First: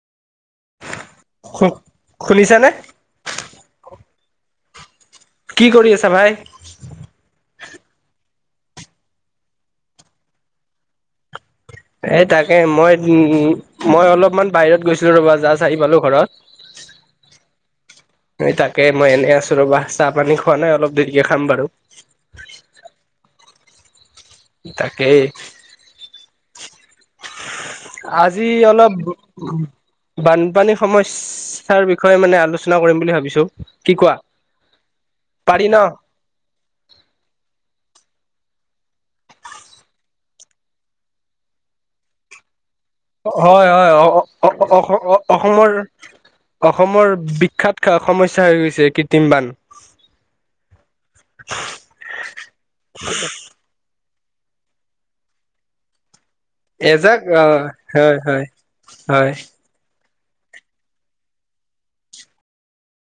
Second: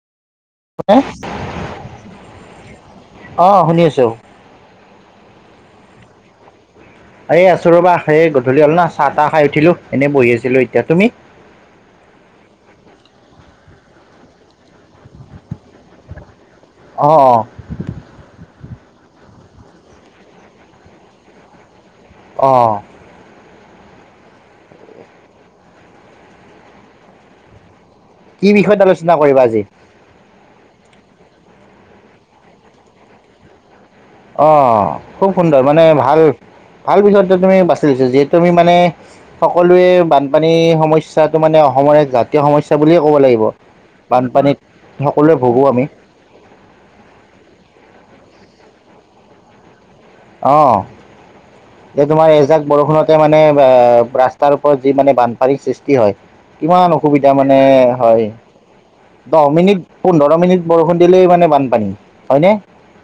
খ খুলিছে নে? অ শুনি আছো কি কৰি আছা ভাই? এই আছো ৰবা, সেই গধূলি হ'ল না, চাহ-তাহ খাই উঠিলো। এনেই বহি আছিলো এতিয়া তুমি? এ' তাকে মই উম' মই অলপমান বাহিৰত গৈছিলো ৰবা। জাজ আহি পালো ঘৰত। অ', অ'। এই তাকে মই এনেই আছো ৰব। চাহ-পানী খোৱা নাই। অলপ দেৰিকে খাম বাৰু। অ'' তাকেই। আজি কি বিষয়ত অলপ আলোচনা কৰিবা আজি বানপানী সমস্যাৰ বিষয়ে মানে আলোচনা কৰিম বুলি ভাবিছো। কি কোৱা অ', খুব সুন্দৰ পাৰি ন মানে ভাল-ভাল পিছত যে তুমি বা যিহেতু আমি মানে সকলোৱে বানপানী সমস্যাটো মানে অসমৰ এক জাতীয় সমস্যা বুলিয়ে ক'ব লাগিব হয়-হয়, অ- বানপানীত সকলোৱে ভোগোঁ অসম-অসমৰ আমি অসমৰ বিখ্যাত সমস্যা হৈ গৈছে কৃত্ৰিম বান। অ', এই তোমাৰ এইজাক বৰষুণতে মানে ৰা তাৰ ওপৰত যি মানে বানপানীৰ সৃষ্টি হয় ইমান অসুবিধা মানে হয়, হয় দহ মিনিট পোন্ধৰ মিনিট বৰষুণ দিলেই মানে বানপানী, হয়নে?